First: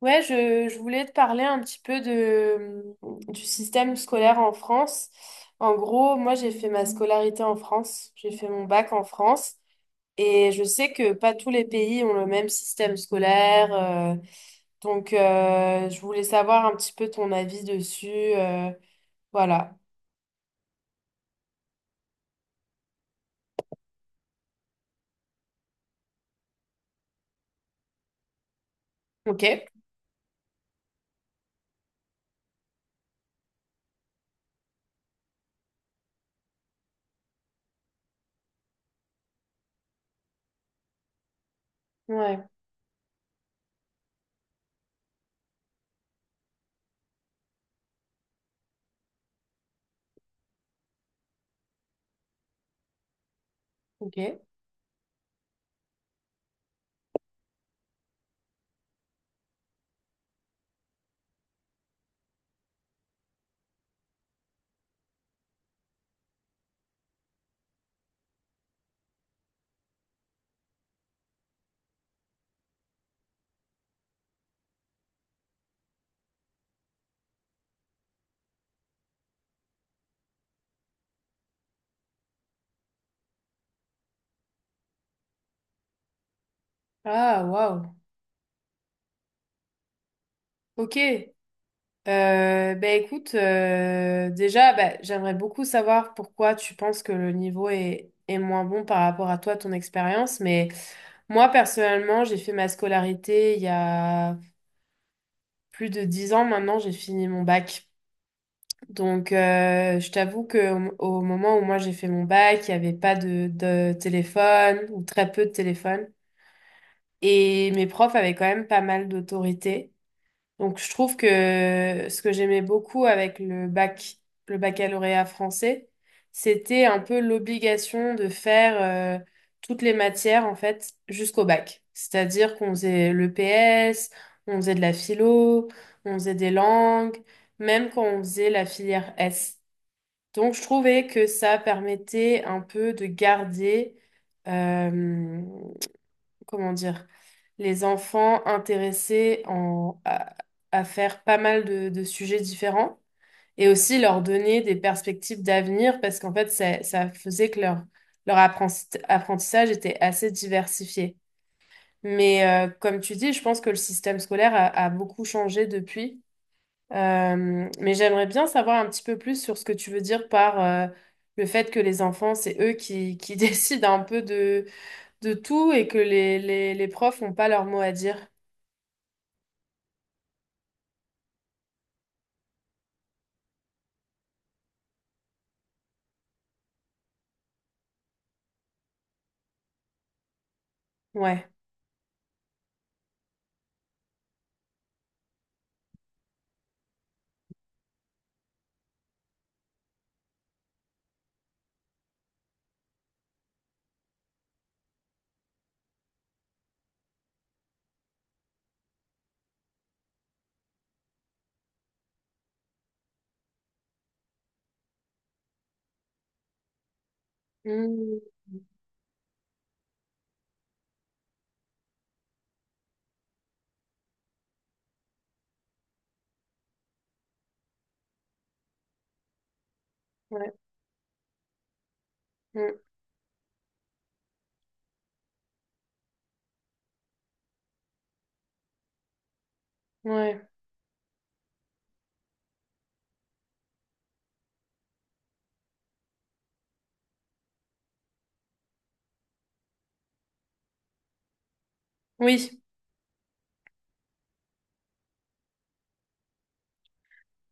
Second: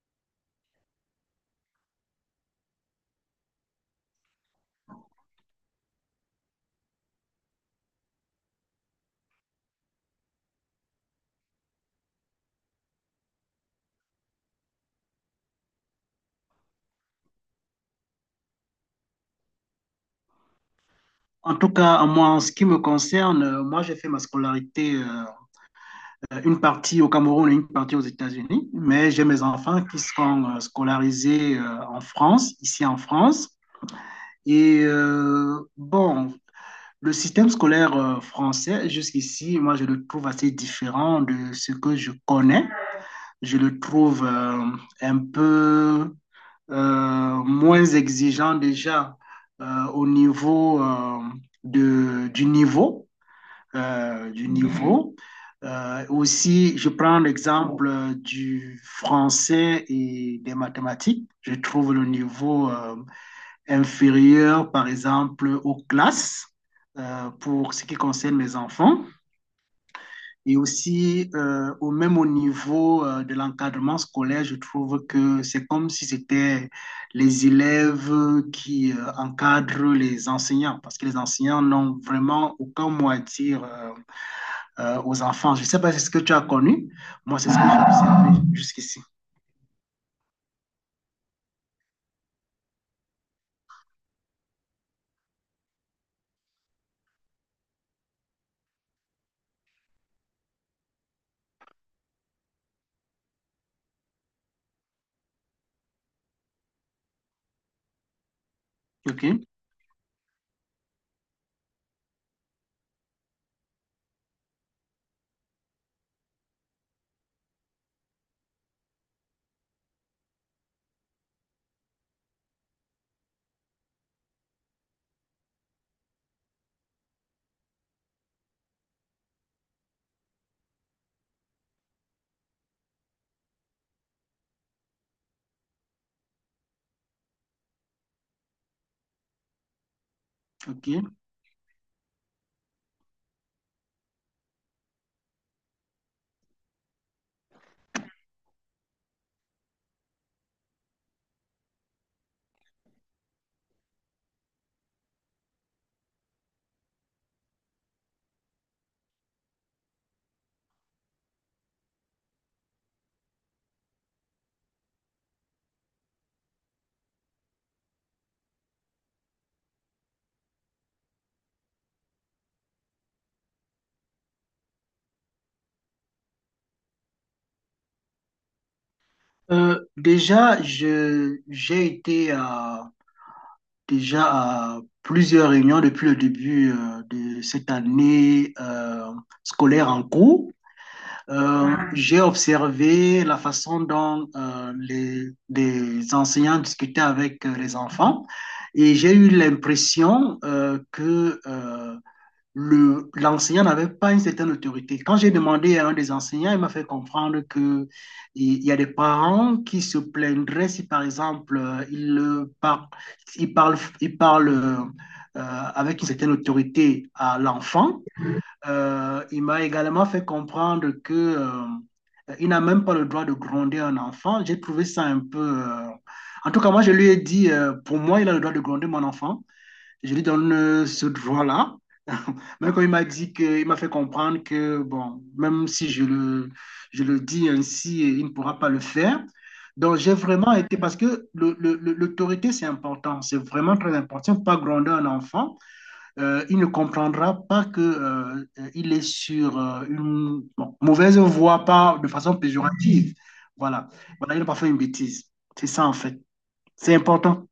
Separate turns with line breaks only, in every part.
Ouais, je voulais te parler un petit peu du système scolaire en France. En gros, moi, j'ai fait ma scolarité en France, j'ai fait mon bac en France, et je sais que pas tous les pays ont le même système scolaire. Donc, je voulais savoir un petit peu ton avis dessus. euh, voilà.
En tout cas, moi, en ce qui me concerne, moi, j'ai fait ma scolarité, une partie au Cameroun et une partie aux États-Unis, mais j'ai
Ok.
mes enfants qui sont scolarisés en France, ici en France. Et bon, le système scolaire français, jusqu'ici, moi, je le trouve assez différent de ce que je
Ouais,
connais. Je le trouve un peu moins exigeant déjà au niveau de, du niveau. euh,
ok.
du niveau. Aussi, je prends l'exemple du français et des mathématiques. Je trouve le niveau inférieur, par exemple, aux classes pour ce qui concerne les enfants. Et aussi, au même au niveau de l'encadrement scolaire, je trouve que c'est comme si c'était les élèves qui encadrent les enseignants, parce que les enseignants n'ont vraiment aucun mot à dire aux enfants. Je ne sais pas si c'est ce que tu as connu. Moi,
Ah,
c'est ce que
waouh.
j'ai observé jusqu'ici.
Ok. Ben écoute, déjà, ben, j'aimerais beaucoup savoir pourquoi tu penses que le niveau est moins bon par rapport à toi, ton expérience. Mais moi, personnellement, j'ai fait ma scolarité il y a plus de 10 ans maintenant, j'ai fini mon bac. Donc,
OK,
je t'avoue que au moment où moi j'ai fait mon bac, il n'y avait pas de téléphone ou très peu de téléphone. Et mes profs avaient quand même pas mal d'autorité. Donc, je trouve que ce que j'aimais beaucoup avec le bac, le baccalauréat français, c'était un peu l'obligation de faire toutes les matières, en fait, jusqu'au bac. C'est-à-dire qu'on faisait le PS, on faisait de la philo, on faisait des langues, même quand on faisait la filière S. Donc, je
OK.
trouvais que ça permettait un peu de garder euh, comment dire, les enfants intéressés à faire pas mal de sujets différents et aussi leur donner des perspectives d'avenir parce qu'en fait, ça faisait que leur apprentissage était assez diversifié. Mais comme tu dis, je pense que le système scolaire a beaucoup changé depuis. Mais j'aimerais bien savoir un petit peu plus sur ce que tu veux dire par le fait que les enfants, c'est eux qui décident un peu de tout et que les profs n'ont pas leur mot à dire.
Déjà, j'ai été déjà à plusieurs réunions depuis le début de cette année scolaire en cours.
Ouais.
J'ai observé la façon dont les enseignants discutaient avec les enfants et j'ai eu l'impression que le, l'enseignant n'avait pas une certaine autorité. Quand j'ai demandé à un des enseignants, il m'a fait comprendre que il y a des parents qui se plaindraient si, par exemple, ils, ils parlent, avec une certaine autorité à l'enfant.
Mmh.
Il m'a également fait comprendre que, il n'a même pas le droit de gronder un enfant. J'ai trouvé ça un peu... en tout cas, moi, je lui ai dit, pour moi, il a le droit de gronder mon enfant. Je lui
Ouais.
donne ce droit là. Mais
Mmh.
quand il m'a dit que, il m'a fait comprendre que, bon, même si je le, je le dis ainsi, il ne pourra pas le faire. Donc, j'ai
Ouais.
vraiment été, parce que l'autorité, c'est important, c'est vraiment très important. Il ne faut pas gronder un enfant. Il ne comprendra pas que il est sur une bon, mauvaise voie, pas de façon
Oui.
péjorative. Voilà, voilà, il n'a pas fait une bêtise. C'est ça, en fait. C'est important.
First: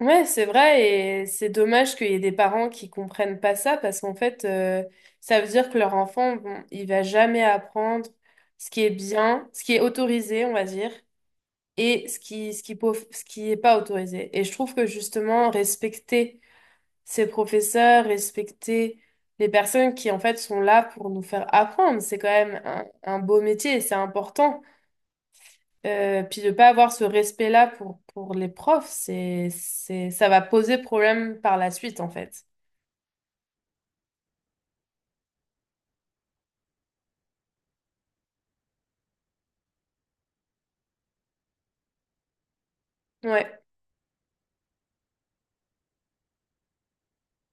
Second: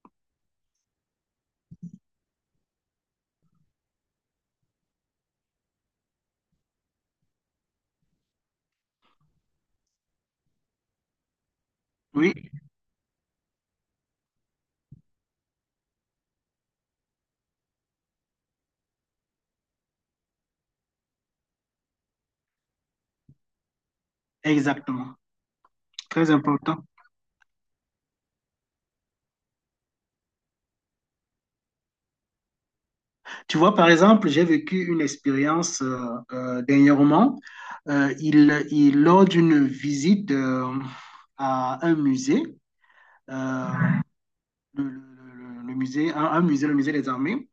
Ouais, c'est vrai et c'est dommage qu'il y ait des parents qui comprennent pas ça parce qu'en fait, ça veut dire que leur enfant, bon, il va jamais apprendre ce qui est bien, ce qui est autorisé, on va dire, et
Oui,
ce qui est pas autorisé. Et je trouve que justement, respecter ces professeurs, respecter les personnes qui en fait sont là pour nous faire apprendre. C'est quand même un beau métier et c'est important.
exactement. Très
Puis de pas
important.
avoir ce respect-là pour les profs, ça va poser problème par la suite en fait.
Tu vois, par exemple, j'ai vécu une expérience dernièrement. Lors d'une visite à un musée,
Ouais.
euh, le, le- musée, un musée, le musée des armées,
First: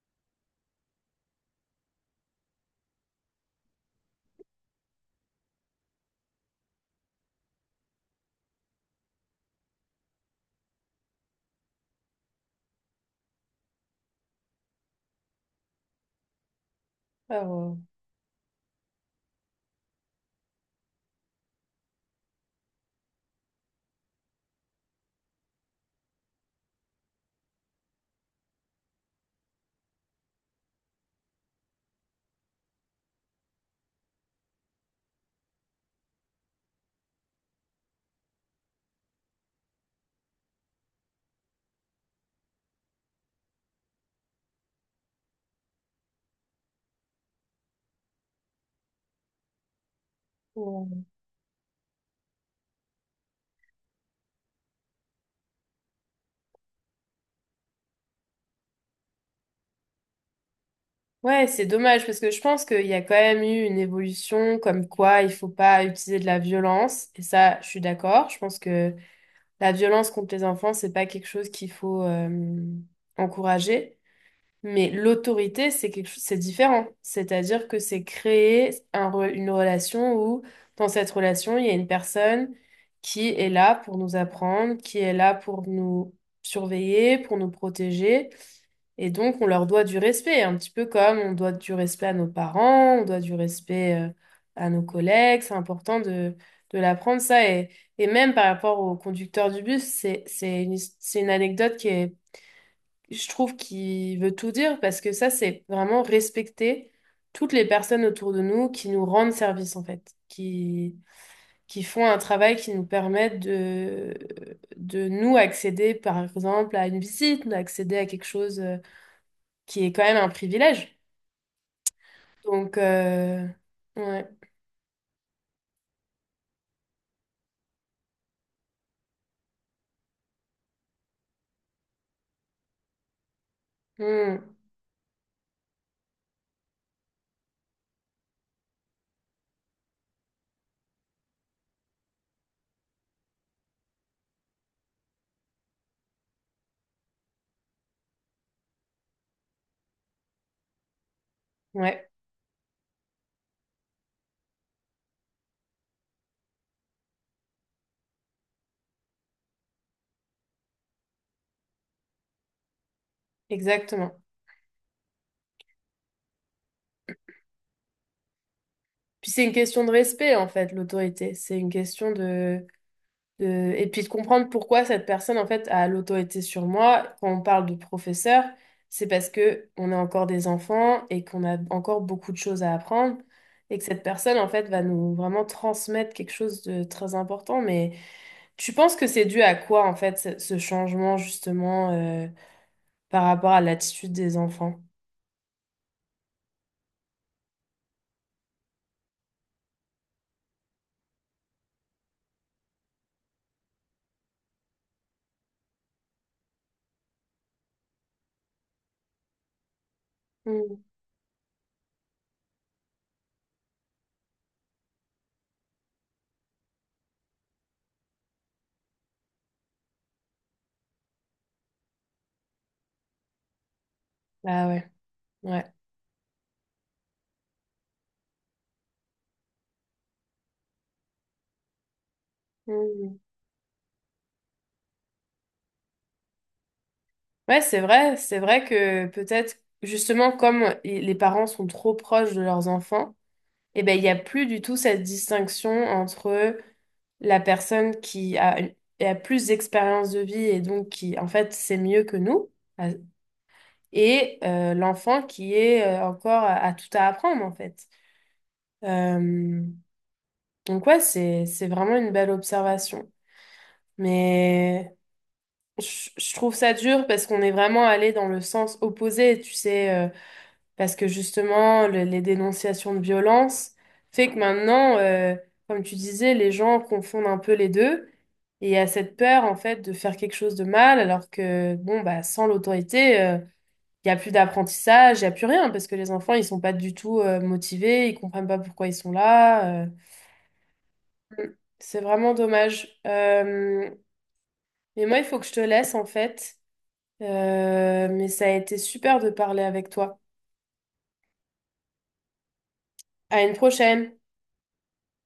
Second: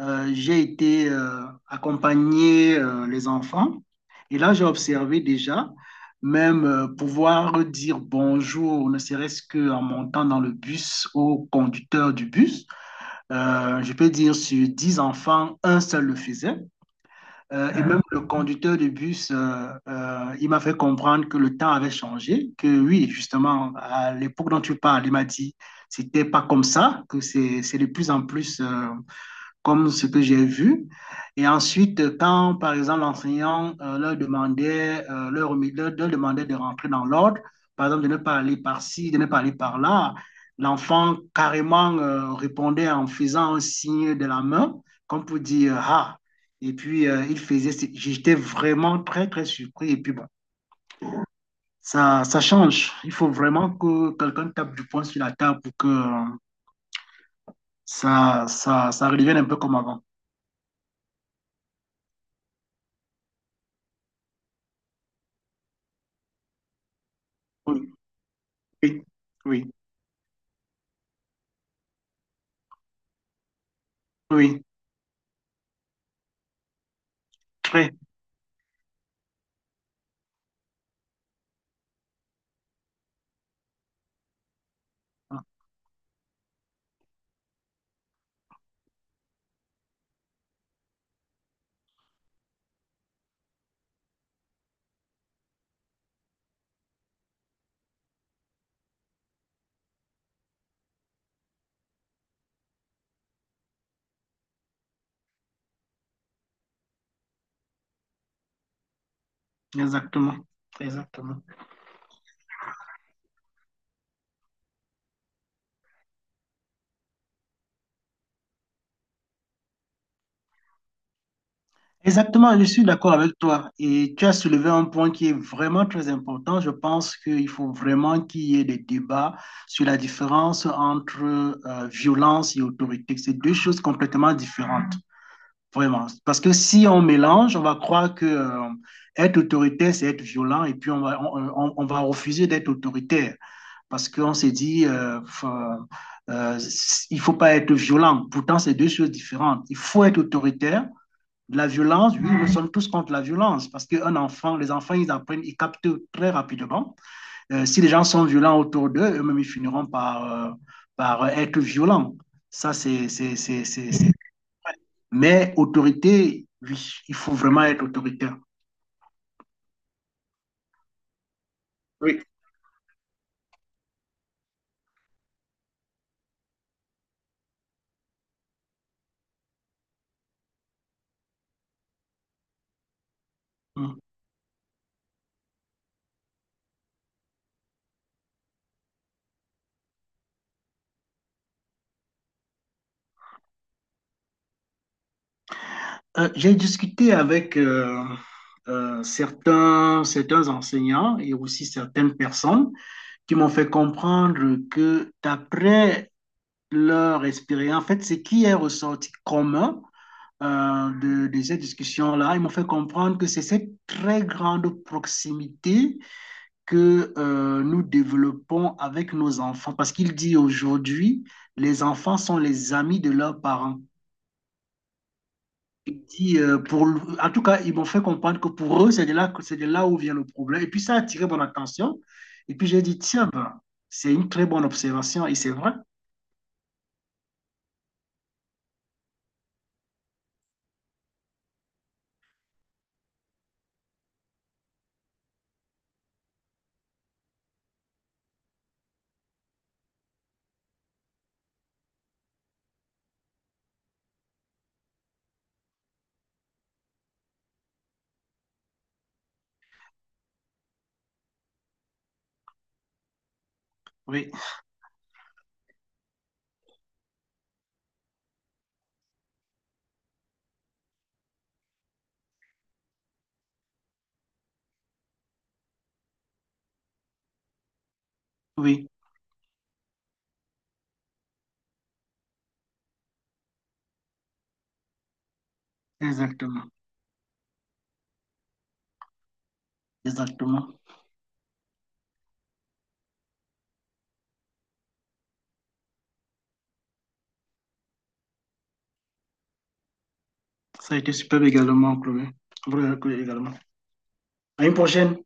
j'ai été accompagner les enfants. Et là, j'ai observé déjà, même pouvoir dire bonjour, ne serait-ce qu'en montant dans le bus au conducteur du bus. Je peux dire sur 10 enfants, un seul le faisait.
Alors,
Et même le conducteur de bus, il m'a fait comprendre que le temps avait changé, que oui, justement, à l'époque dont tu parles, il m'a dit, c'était pas comme ça, que c'est de plus en plus comme ce que j'ai vu. Et ensuite, quand, par exemple, l'enseignant leur demandait, leur demandait de rentrer dans l'ordre, par exemple, de ne pas aller par-ci, de ne pas aller par-là, l'enfant carrément répondait en faisant un signe de la main, comme pour dire «ah». Et puis, il faisait, j'étais vraiment très, très surpris. Et puis, bon,
euh,
ça change. Il faut vraiment que quelqu'un tape du poing sur la table pour que ça redevienne un peu comme avant.
ouais, c'est dommage parce que je pense qu'il y a quand même eu une évolution comme quoi il faut pas utiliser de la violence. Et ça, je suis
Oui,
d'accord. Je pense que
oui, oui.
la violence contre les enfants, c'est pas quelque chose qu'il faut encourager.
Oui,
Mais l'autorité, c'est quelque chose, c'est différent. C'est-à-dire que
très.
c'est créer une relation où, dans cette relation, il y a une personne qui est là pour nous apprendre, qui est là pour nous surveiller, pour nous protéger. Et donc, on leur doit du respect, un petit peu comme on doit du respect à nos parents, on doit du respect à nos collègues. C'est important de l'apprendre, ça. Et même par rapport au conducteur du bus, c'est c'est une anecdote je trouve qu'il veut tout dire parce que ça, c'est vraiment respecter toutes les personnes autour de nous qui nous rendent service, en fait,
Exactement. Exactement.
qui font un travail qui nous permet de nous accéder, par exemple, à une visite, d'accéder à quelque chose qui est quand même un privilège.
Exactement, je
Donc,
suis d'accord avec toi. Et tu
ouais.
as soulevé un point qui est vraiment très important. Je pense qu'il faut vraiment qu'il y ait des débats sur la différence entre violence et autorité. C'est deux choses complètement
Hmm.
différentes, vraiment. Parce que si on mélange, on va croire que être autoritaire, c'est être violent, et puis on va, on va refuser d'être autoritaire, parce qu'on s'est dit, euh, il ne faut pas être violent. Pourtant, c'est deux choses différentes. Il faut être autoritaire. La
Ouais,
violence, oui, nous sommes tous contre la violence parce qu'un enfant, les enfants, ils apprennent, ils captent très rapidement. Si les gens sont violents autour d'eux, eux-mêmes, ils finiront par, par être violents. Ça, c'est. C'est...
exactement.
Mais autorité, oui, il faut vraiment être autoritaire.
Puis c'est une question de respect, en fait, l'autorité. C'est une question
Oui.
de... et puis de comprendre pourquoi cette personne, en fait, a l'autorité sur moi. Quand on parle de professeur, c'est parce que on est encore des enfants et qu'on a encore beaucoup de choses à apprendre et que
Mmh.
cette personne, en fait, va nous vraiment transmettre quelque chose de très important. Mais tu penses que c'est dû à quoi, en fait, ce changement, justement, par rapport à l'attitude des enfants?
J'ai discuté avec certains enseignants et aussi certaines personnes qui m'ont fait comprendre que d'après leur expérience, en fait, ce qui est ressorti commun
Mm.
de ces discussions-là, ils m'ont fait comprendre que c'est cette très grande proximité que nous développons avec nos enfants. Parce qu'il dit aujourd'hui, les enfants sont les amis de leurs parents.
Ah ouais, ouais.
Il dit, pour, en tout cas, ils m'ont fait comprendre que pour eux, c'est de là, c'est de là où vient le problème. Et puis, ça a attiré mon attention. Et puis, j'ai dit,
Mm.
tiens, ben, c'est une très bonne observation. Et c'est vrai.
Ouais, c'est vrai que peut-être, justement, les parents sont trop proches de leurs enfants, eh ben, il n'y a plus du tout cette distinction entre la personne qui a plus d'expérience de vie et donc qui, en fait, sait mieux que nous, à- et l'enfant qui est encore à tout à apprendre, en fait. Euh, donc, ouais, c'est vraiment une belle observation.
Oui,
Mais je trouve ça dur parce qu'on est vraiment allé dans le sens opposé, tu sais. Parce que justement, les dénonciations de violence fait que maintenant, comme tu disais, les gens confondent un peu les deux. Et il y a
oui,
cette peur, en fait, de faire quelque chose de mal, alors que, bon, bah, sans l'autorité, il y n'y a plus d'apprentissage, il n'y a plus rien, parce que les enfants, ils sont
exactement.
pas du tout, motivés, ils comprennent pas pourquoi ils sont là.
Exactement.
Mm. C'est vraiment dommage. Mais moi, il faut que je te laisse, en fait. Mais ça a été super de parler avec toi.
Ça a été superbe également, Chloé. Vraiment, Chloé,
À
également.
une prochaine!
À une prochaine.